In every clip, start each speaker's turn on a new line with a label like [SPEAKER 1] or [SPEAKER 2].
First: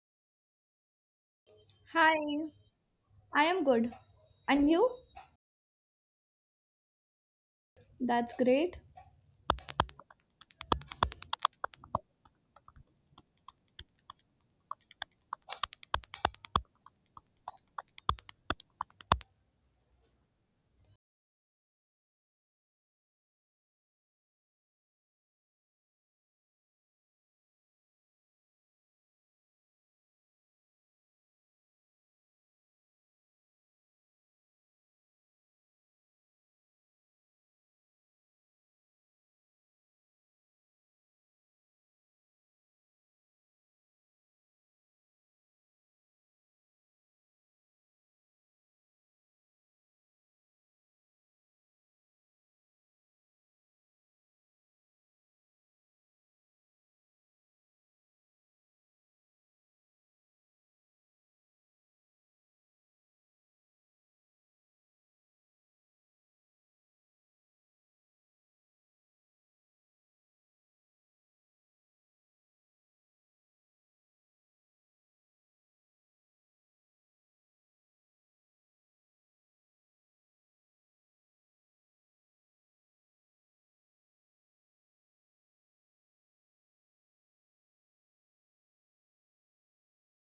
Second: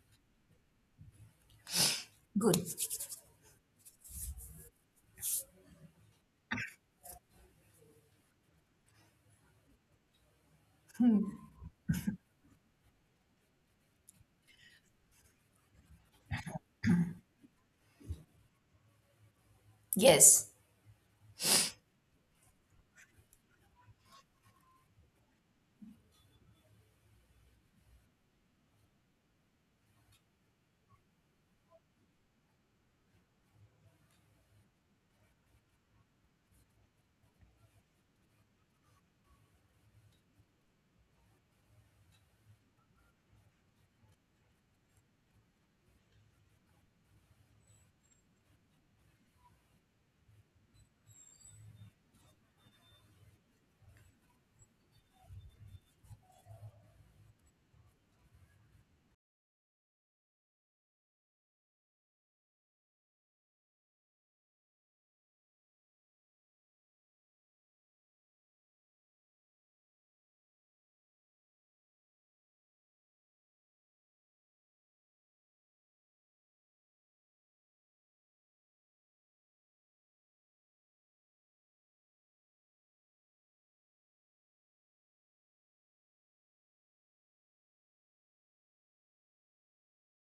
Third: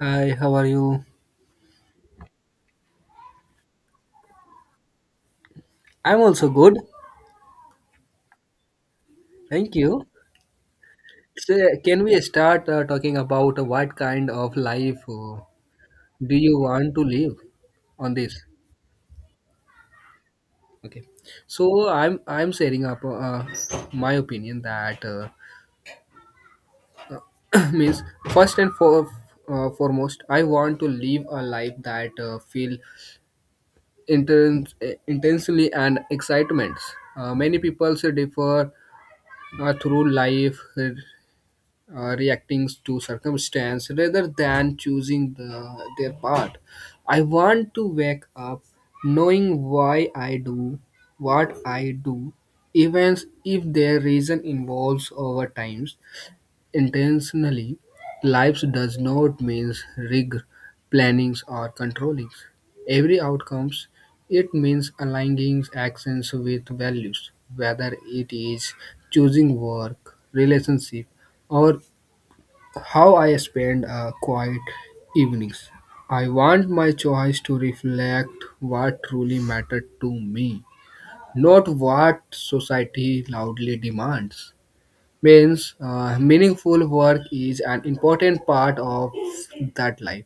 [SPEAKER 1] Hi, how are you?
[SPEAKER 2] Hi,
[SPEAKER 3] Good.
[SPEAKER 2] I am good. And you?
[SPEAKER 1] I'm also good.
[SPEAKER 2] That's great.
[SPEAKER 1] Thank you. So, can we start talking about what kind of life do you want to live on this?
[SPEAKER 3] Yes.
[SPEAKER 1] Okay. So, I'm sharing up my opinion that means first and for, foremost, I want to live a life that feel intense, intensely and excitements. Many people differ through life. Reacting to circumstance rather than choosing the, their part. I want to wake up knowing why I do what I do, even if their reason involves over times intentionally. Life does not mean rig, plannings, or controllings. Every outcomes it means aligning actions with values, whether it is choosing work, relationship, or how I spend quiet evenings. I want my choice to reflect what truly mattered to me, not what society loudly demands. Means meaningful work is an important part of that life.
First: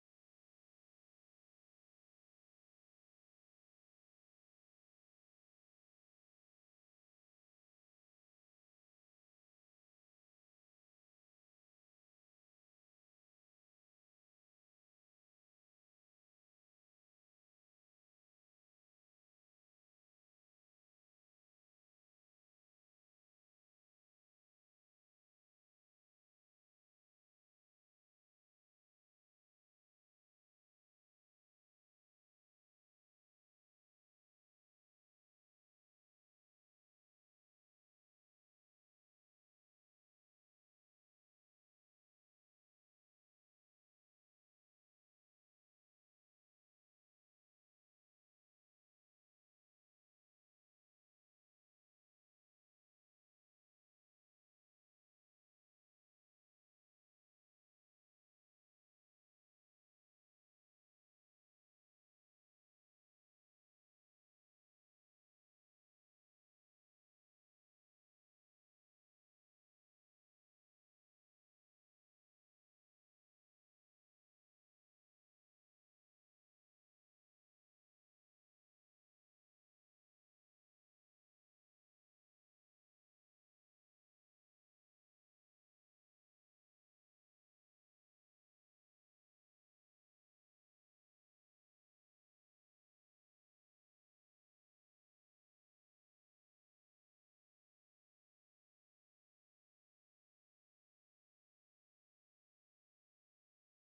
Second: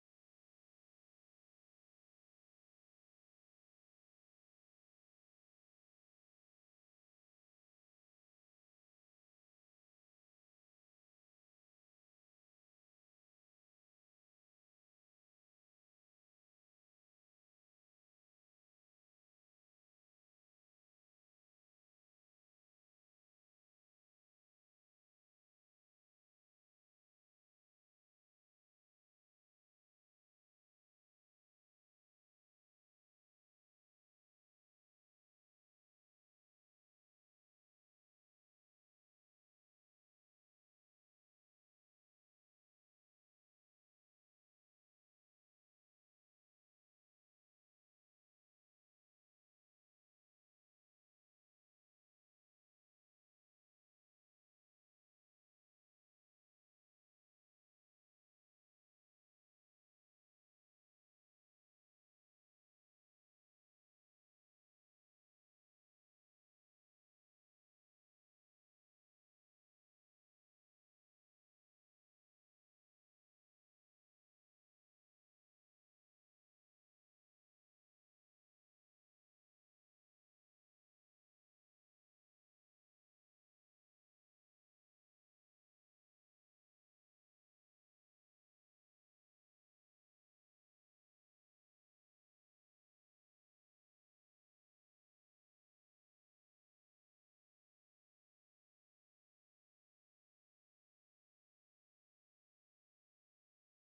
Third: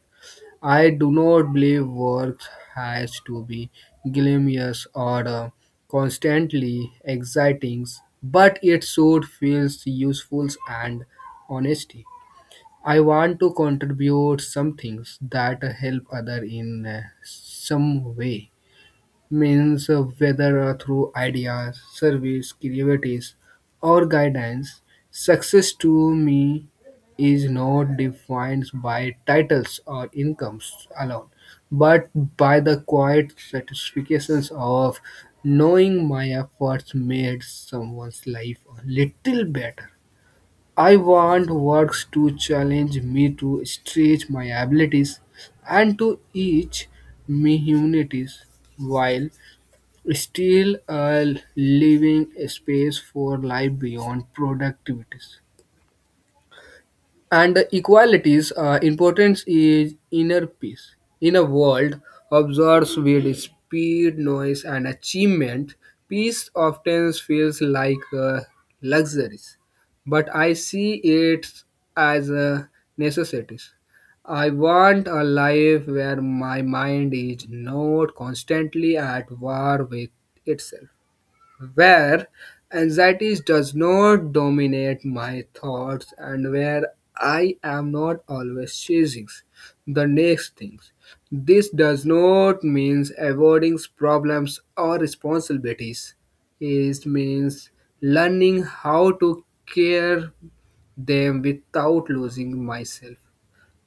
[SPEAKER 1] I do not believe work has to be glamorous or constantly exciting, but it should feel useful and honesty. I want to contribute some things that help other in some way. Means whether through ideas, service, creativities, or guidance, success to me is not defined by titles or incomes alone, but by the quiet satisfactions of knowing my efforts made someone's life a little better. I want works to challenge me to stretch my abilities and to teach me humanities while still a living space for life beyond productivities. And equality's importance is inner peace. In a world absorbed with speed, noise, and achievement, peace often feels like a luxury, but I see it as a necessity. I want a life where my mind is not constantly at war with itself where anxiety does not dominate my thoughts and where I am not always chasing the next things. This does not mean avoiding problems or responsibilities. It means learning how to care them without losing myself.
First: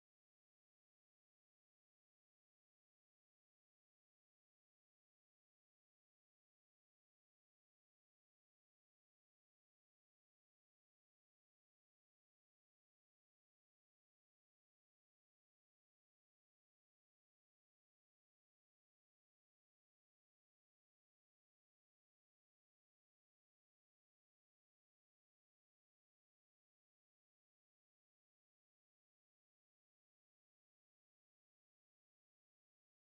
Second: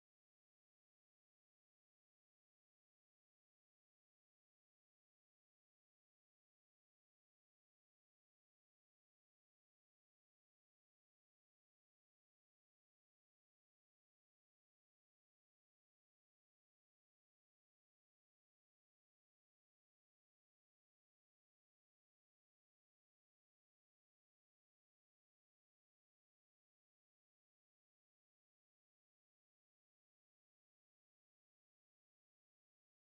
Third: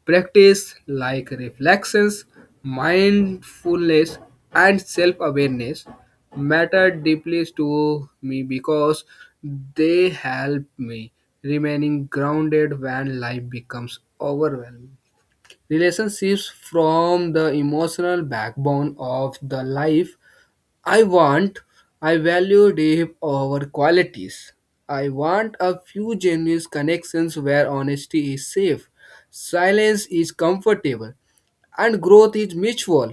[SPEAKER 1] Practice like reflections, mindfulness, and self awareness matter deeply to me because they help me remaining grounded when life becomes overwhelming. Relationships from the emotional backbone of the life I want, I value depth over qualities. I want a few genuine connections where honesty is safe, silence is comfortable, and growth is mutual.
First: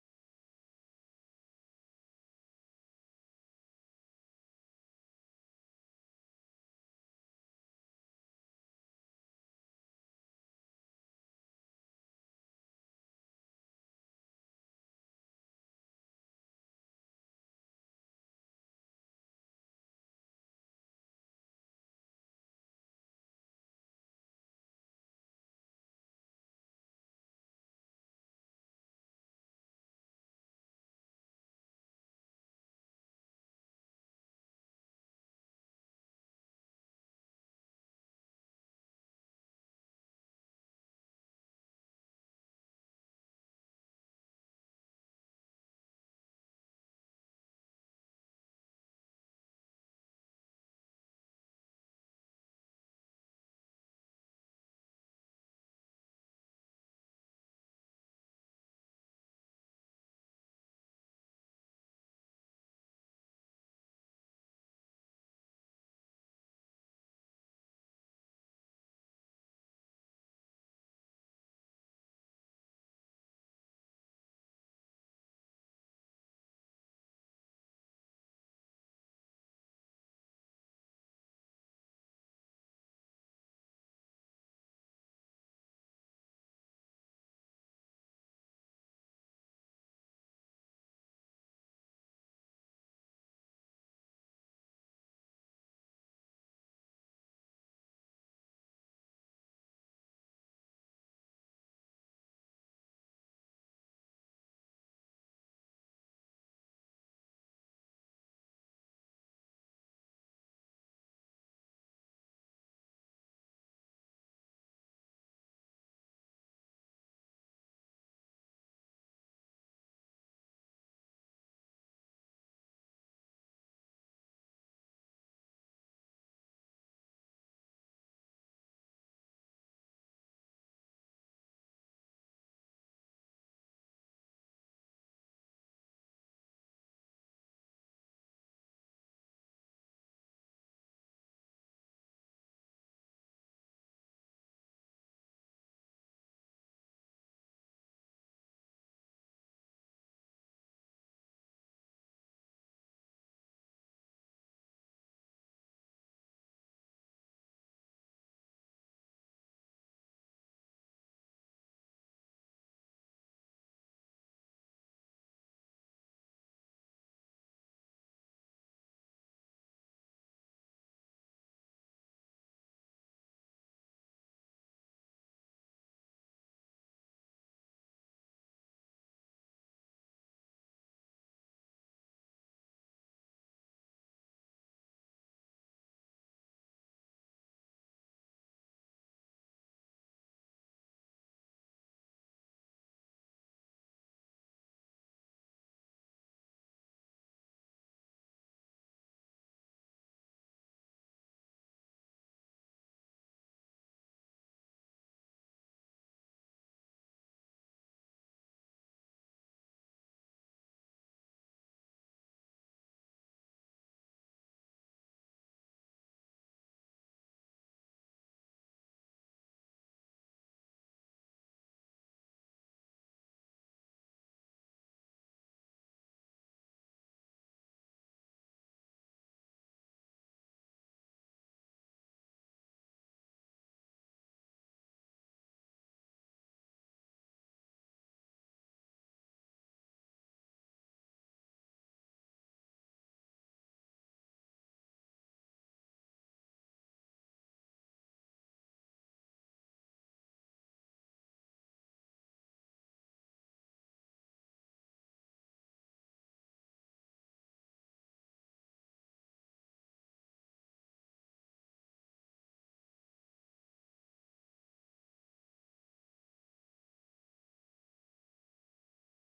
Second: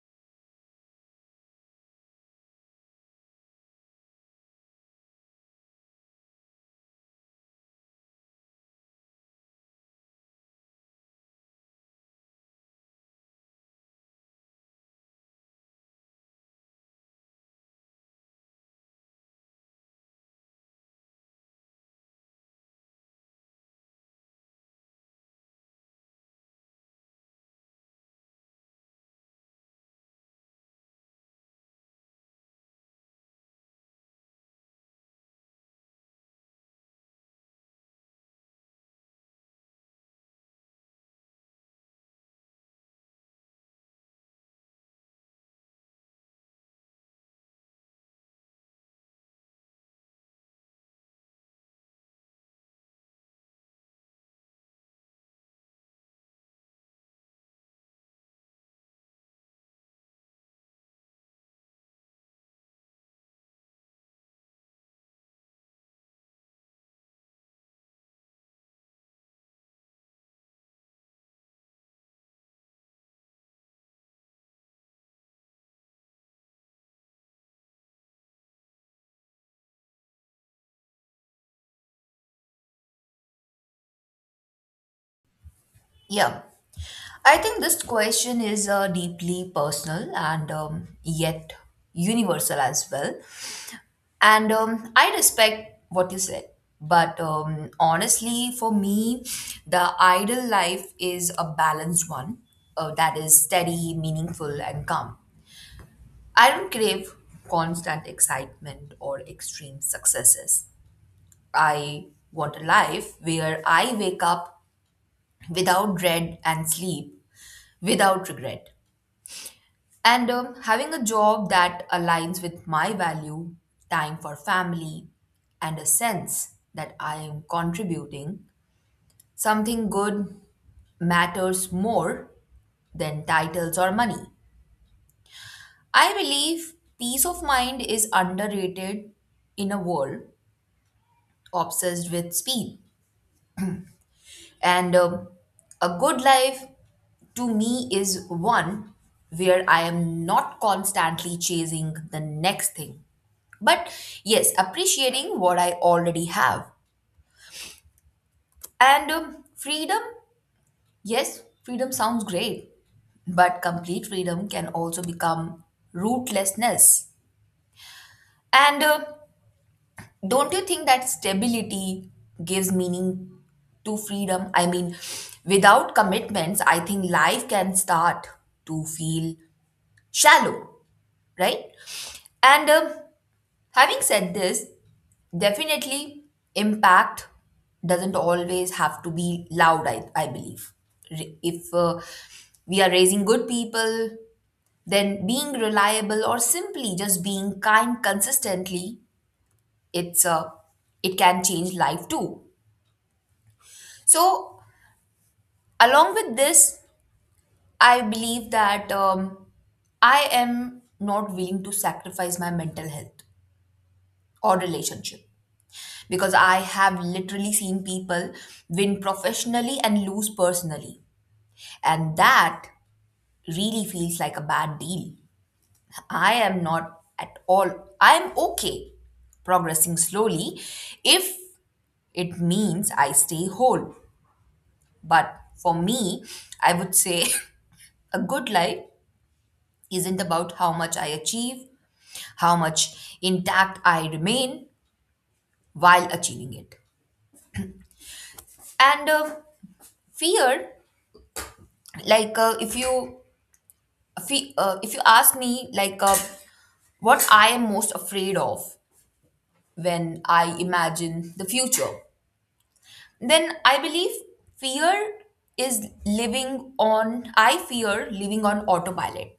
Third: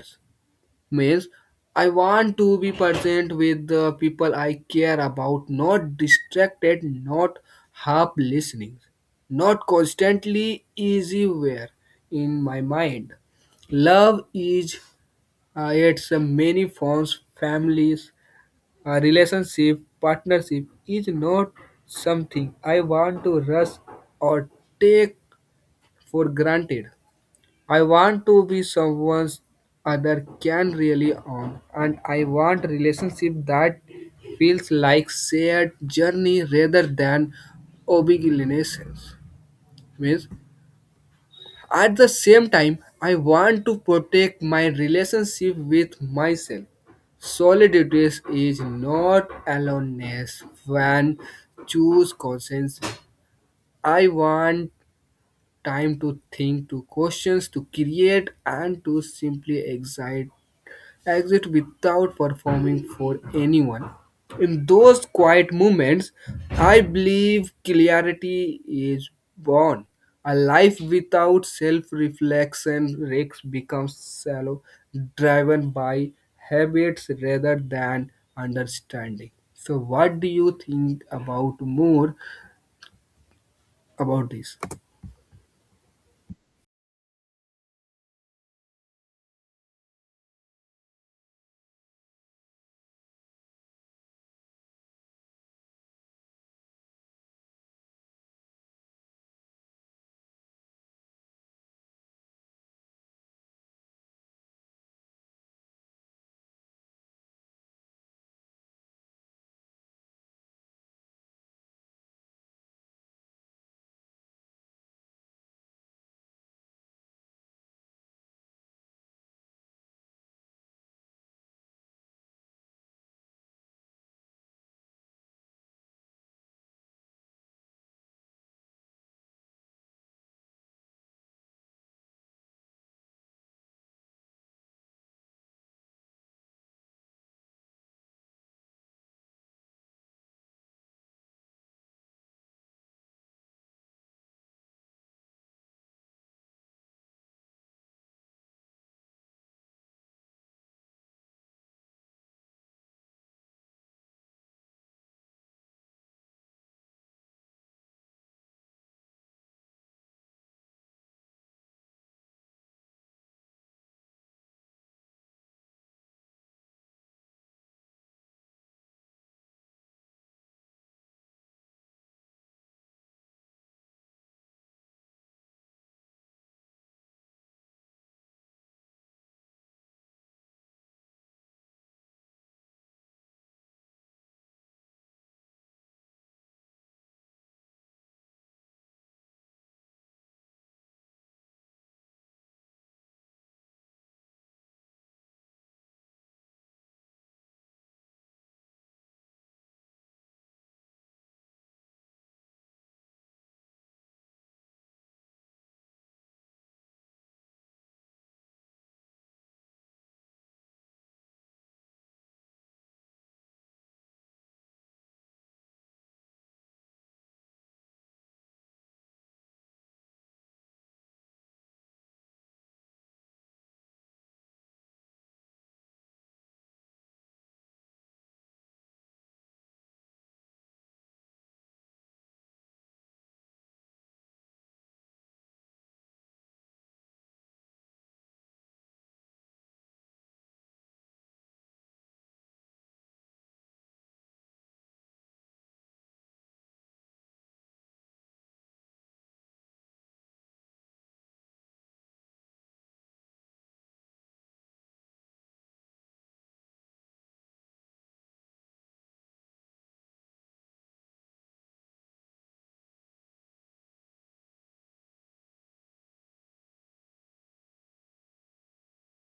[SPEAKER 1] Means, I want to be present with the people I care about, not distracted, not half listening, not constantly easywhere in my mind. Love is its many forms, families, a relationship partnership is not something I want to rush or take for granted. I want to be someone other can really on and I want relationship that feels like shared journey rather than obligations. Means at the same time, I want to protect my relationship with myself. Solitude is not aloneness when choose conscience. I want time to think, to questions, to create, and to simply exist exit without performing for anyone. In those quiet moments, I believe clarity is born. A life without self reflection risks becomes shallow, driven by habits rather than understanding. So, what do you think about more about this?
[SPEAKER 3] Yeah. I think this question is deeply personal and yet universal as well. And I respect what you said. But honestly, for me, the ideal life is a balanced one that is steady, meaningful, and calm. I don't crave constant excitement or extreme successes. I want a life where I wake up without dread and sleep without regret. And having a job that aligns with my value, time for family, and a sense that I am contributing something good matters more than titles or money. I believe peace of mind is underrated in a world obsessed with speed. And a good life to me is one where I am not constantly chasing the next thing. But yes, appreciating what I already have. And freedom, yes, freedom sounds great, but complete freedom can also become rootlessness. And don't you think that stability gives meaning to freedom? I mean, without commitments, I think life can start to feel shallow, right? And having said this, definitely, impact doesn't always have to be loud, I believe. If we are raising good people, then being reliable or simply just being kind consistently, it's uh, it can change life too. So, along with this, I believe that I am not willing to sacrifice my mental health or relationship because I have literally seen people win professionally and lose personally. And that really feels like a bad deal. I am not at all, I'm okay progressing slowly if it means I stay whole. But for me, I would say a good life isn't about how much I achieve, how much intact I remain while achieving it. And fear, if you if you ask me what I am most afraid of when I imagine the future, then I believe fear is living on I fear living on autopilot,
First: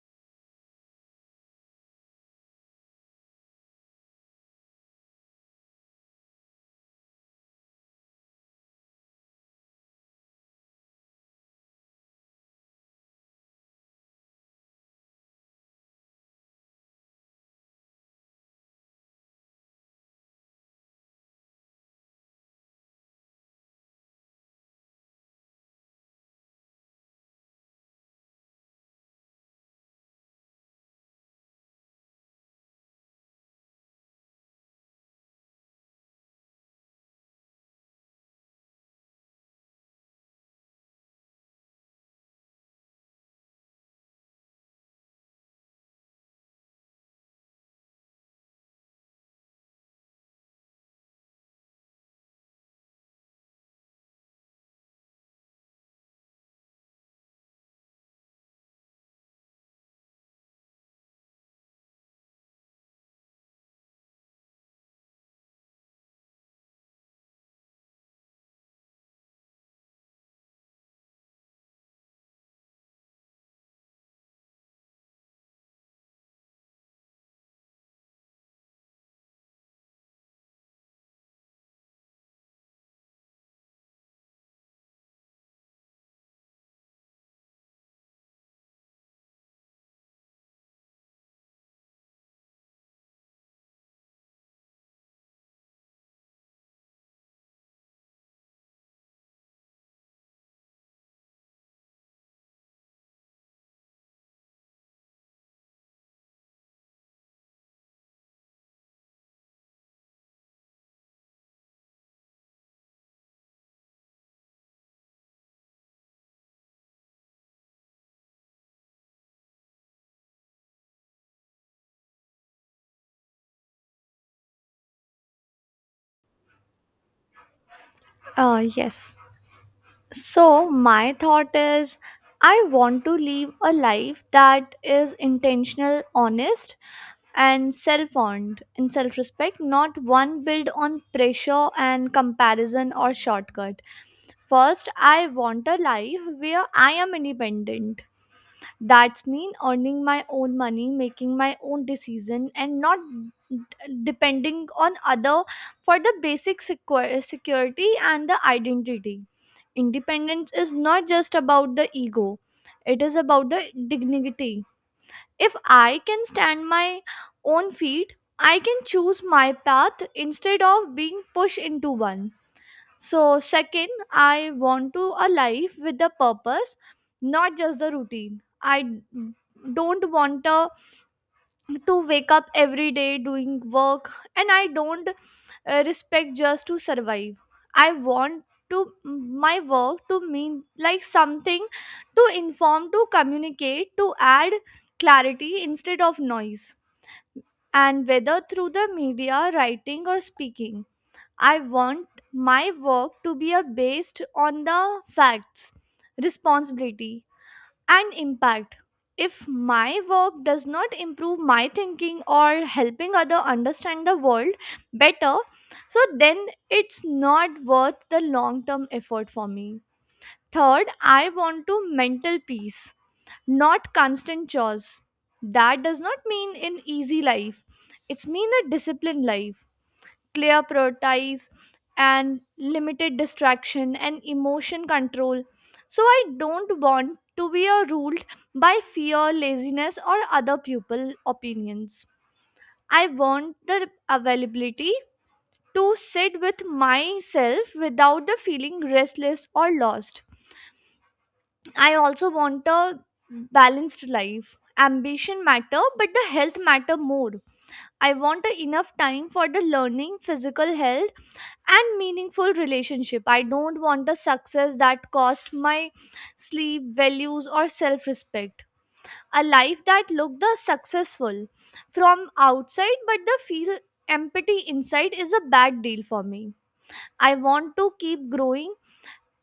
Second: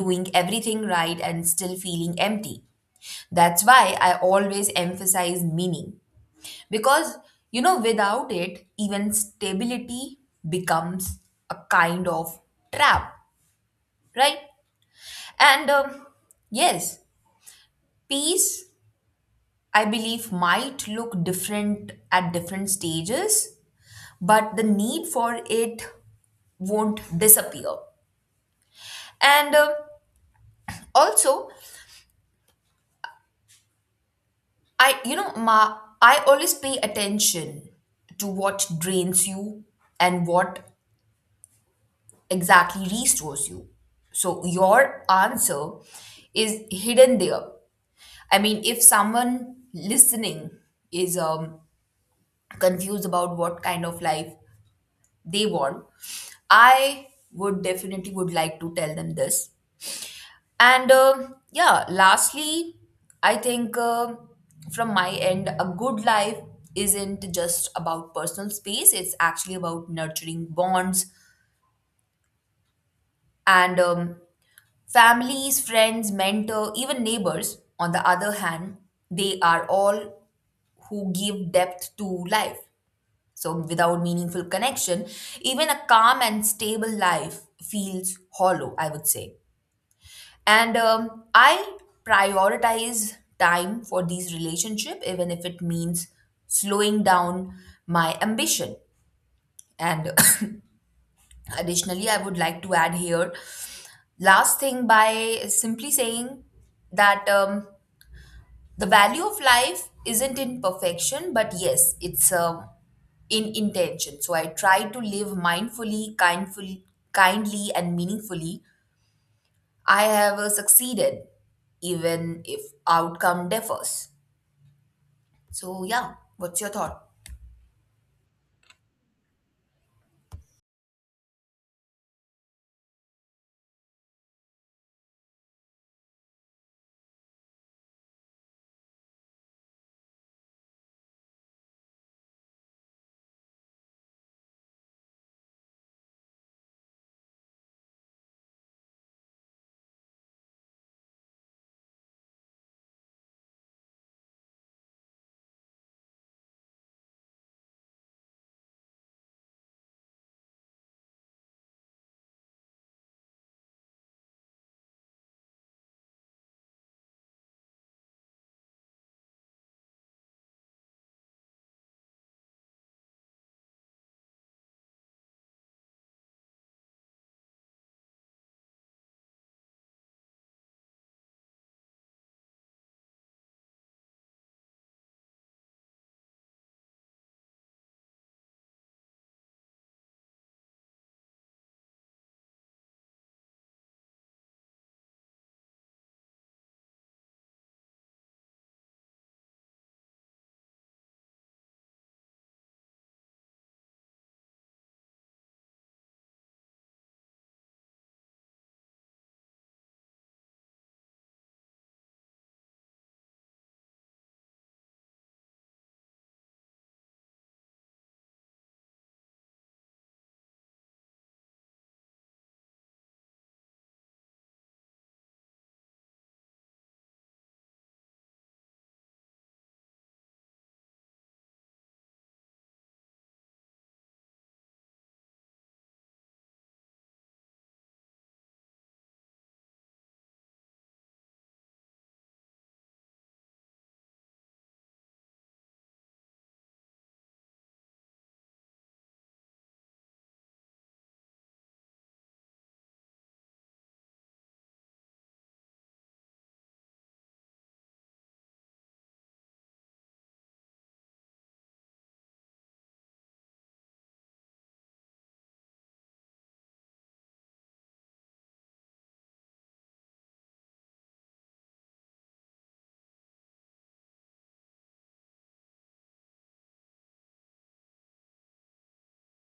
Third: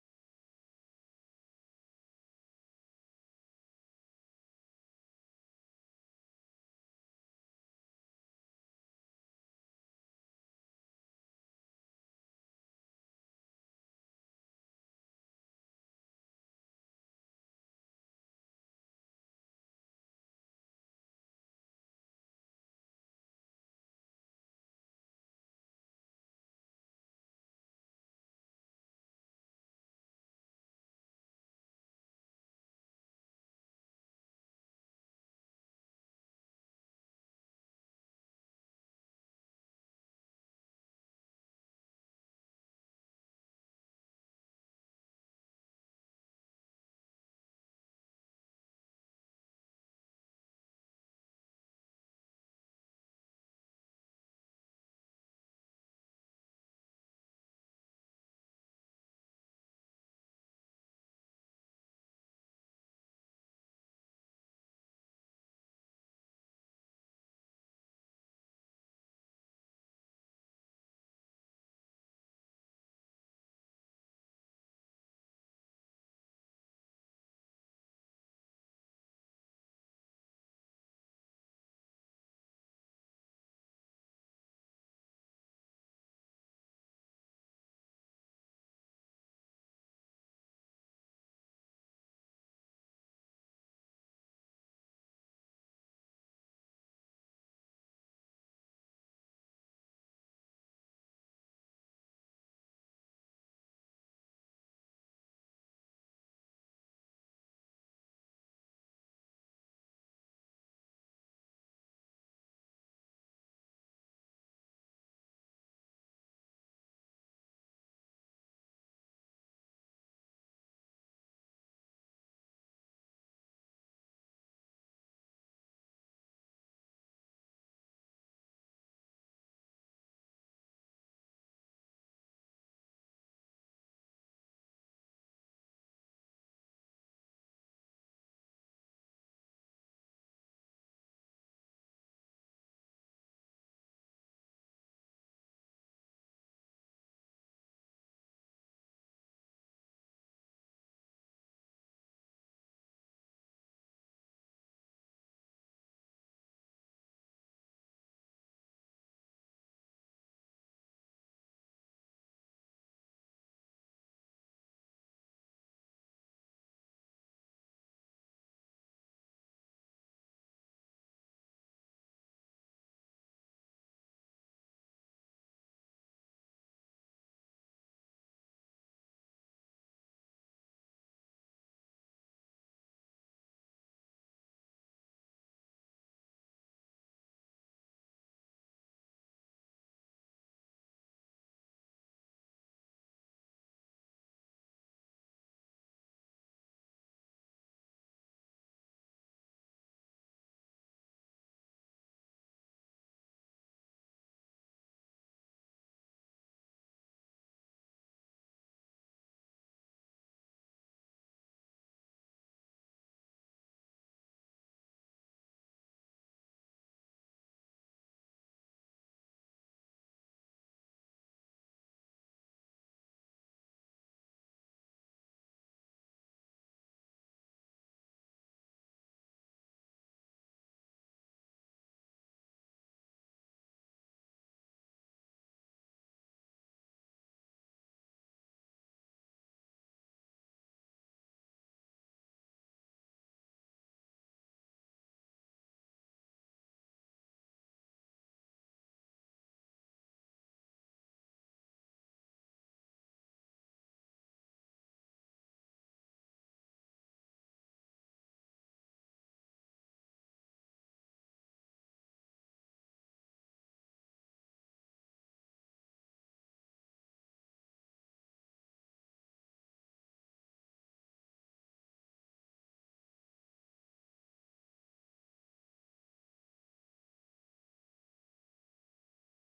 [SPEAKER 3] doing everything right and still feeling empty. That's why I always emphasize meaning, because you know, without it, even stability becomes a kind of trap, right? And yes, peace, I believe, might look different at different stages, but the need for it won't disappear. And also, I you know ma I always pay attention to what drains you and what exactly restores you. So your answer is hidden there. I mean, if someone listening is confused about what kind of life they want, I would definitely would like to tell them this. And yeah, lastly, I think from my end, a good life isn't just about personal space. It's actually about nurturing bonds. And families, friends, mentor, even neighbors on the other hand, they are all who give depth to life. So, without meaningful connection, even a calm and stable life feels hollow, I would say. And I prioritize time for these relationships, even if it means slowing down my ambition. And additionally, I would like to add here last thing by simply saying that the value of life isn't in perfection, but yes, it's a in intention. So I try to live mindfully, kindfully, kindly, and meaningfully. I have succeeded, even if outcome differs. So yeah, what's your thought?
[SPEAKER 2] Yes. So, my thought is I want to live a life that is intentional, honest, and self owned and self respect, not one built on pressure and comparison or shortcut. First, I want a life where I am independent. That's mean earning my own money, making my own decision, and not d- depending on other for the basic security and the identity. Independence is not just about the ego; it is about the dignity if I can stand my own feet, I can choose my path instead of being pushed into one. So, second, I want to a life with a purpose, not just the routine. I don't want a to wake up every day doing work and I don't respect just to survive. I want to my work to mean like something, to inform, to communicate, to add clarity instead of noise, and whether through the media writing or speaking, I want my work to be based on the facts, responsibility, and impact. If my work does not improve my thinking or helping other understand the world better, so then it's not worth the long term effort for me. Third, I want to mental peace, not constant chores. That does not mean an easy life. It's mean a disciplined life, clear priorities, and limited distraction and emotion control, so I don't want to be a ruled by fear, laziness, or other people opinions. I want the availability to sit with myself without the feeling restless or lost. I also want a balanced life. Ambition matter, but the health matter more. I want a enough time for the learning, physical health, and meaningful relationship. I don't want a success that cost my sleep, values, or self respect. A life that looked the successful from outside but the feel empty inside is a bad deal for me. I want to keep growing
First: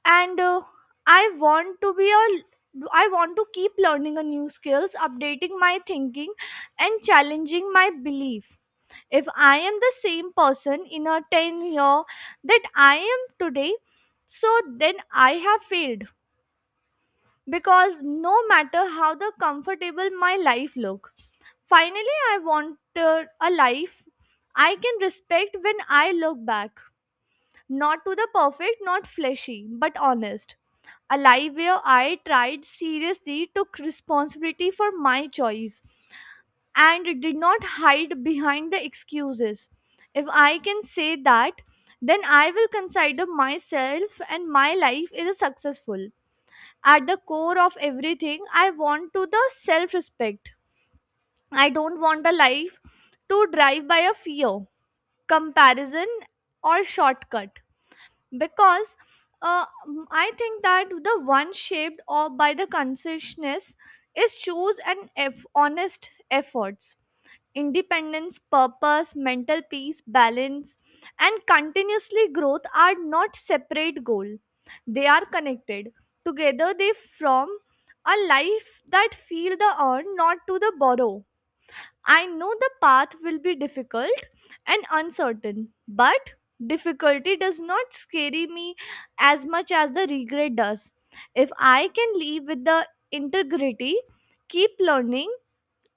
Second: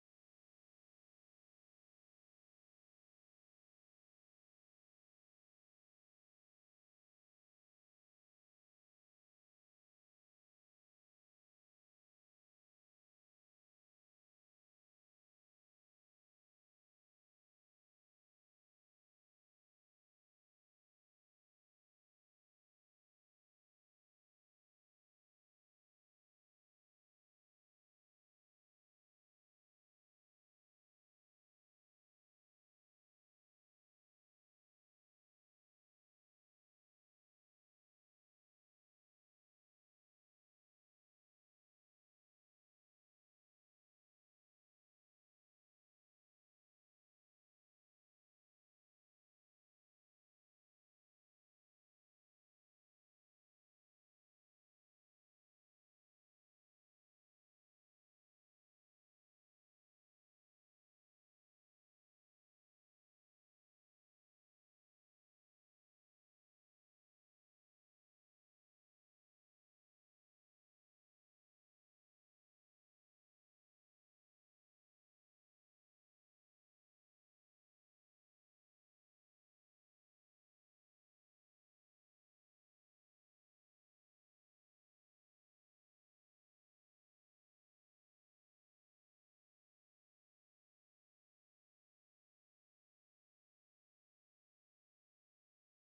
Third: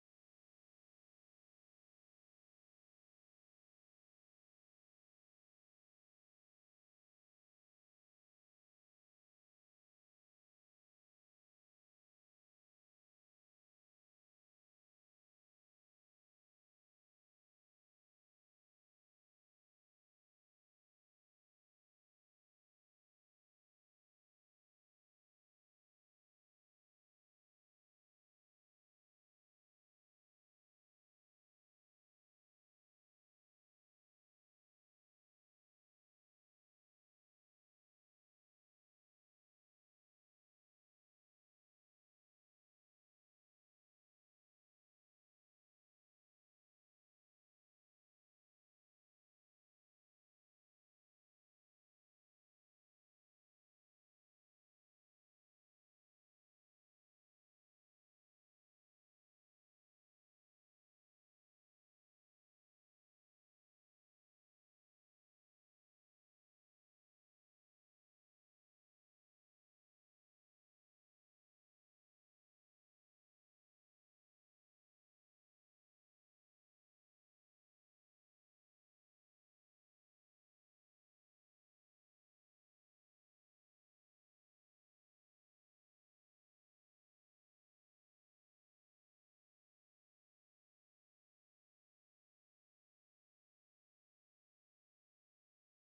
[SPEAKER 2] and I want to be a I want to keep learning a new skills, updating my thinking, and challenging my belief. If I am the same person in a 10 year that I am today, so then I have failed, because no matter how the comfortable my life look, finally I want a life I can respect when I look back, not to the perfect, not fleshy but honest, a life where I tried seriously, took responsibility for my choice, and it did not hide behind the excuses. If I can say that, then I will consider myself and my life is successful. At the core of everything, I want to the self-respect. I don't want a life to drive by a fear, comparison, or shortcut, because I think that the one shaped or by the consciousness is choose and honest efforts. Independence, purpose, mental peace, balance, and continuously growth are not separate goal. They are connected. Together they form a life that feel the earn, not to the borrow. I know the path will be difficult and uncertain. But difficulty does not scare me as much as the regret does. If I can live with the integrity, keep learning,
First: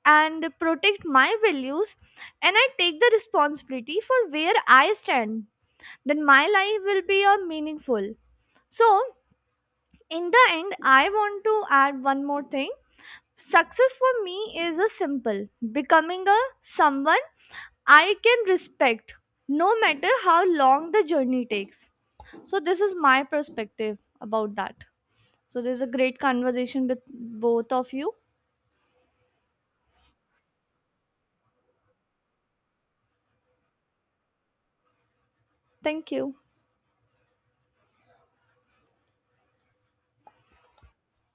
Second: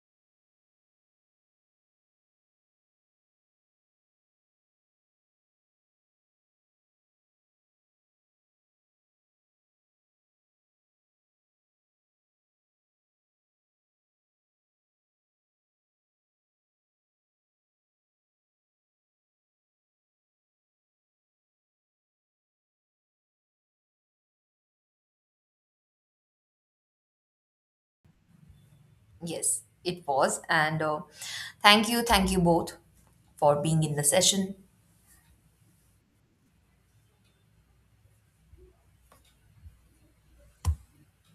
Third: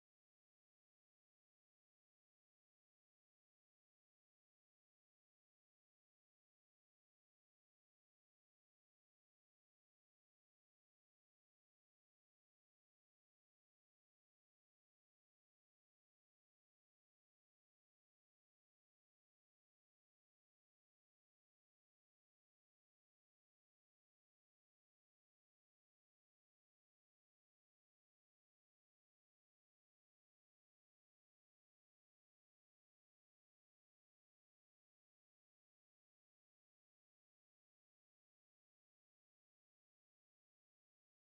[SPEAKER 2] and protect my values, and I take the responsibility for where I stand, then my life will be a meaningful. So, in the end, I want to add one more thing. Success for me is a simple becoming a someone I can respect no matter how long the journey takes. So, this is my perspective about that. So, there's a great conversation with both of you.
[SPEAKER 3] Yes, it was, and thank you both for being in the session.
[SPEAKER 2] Thank you.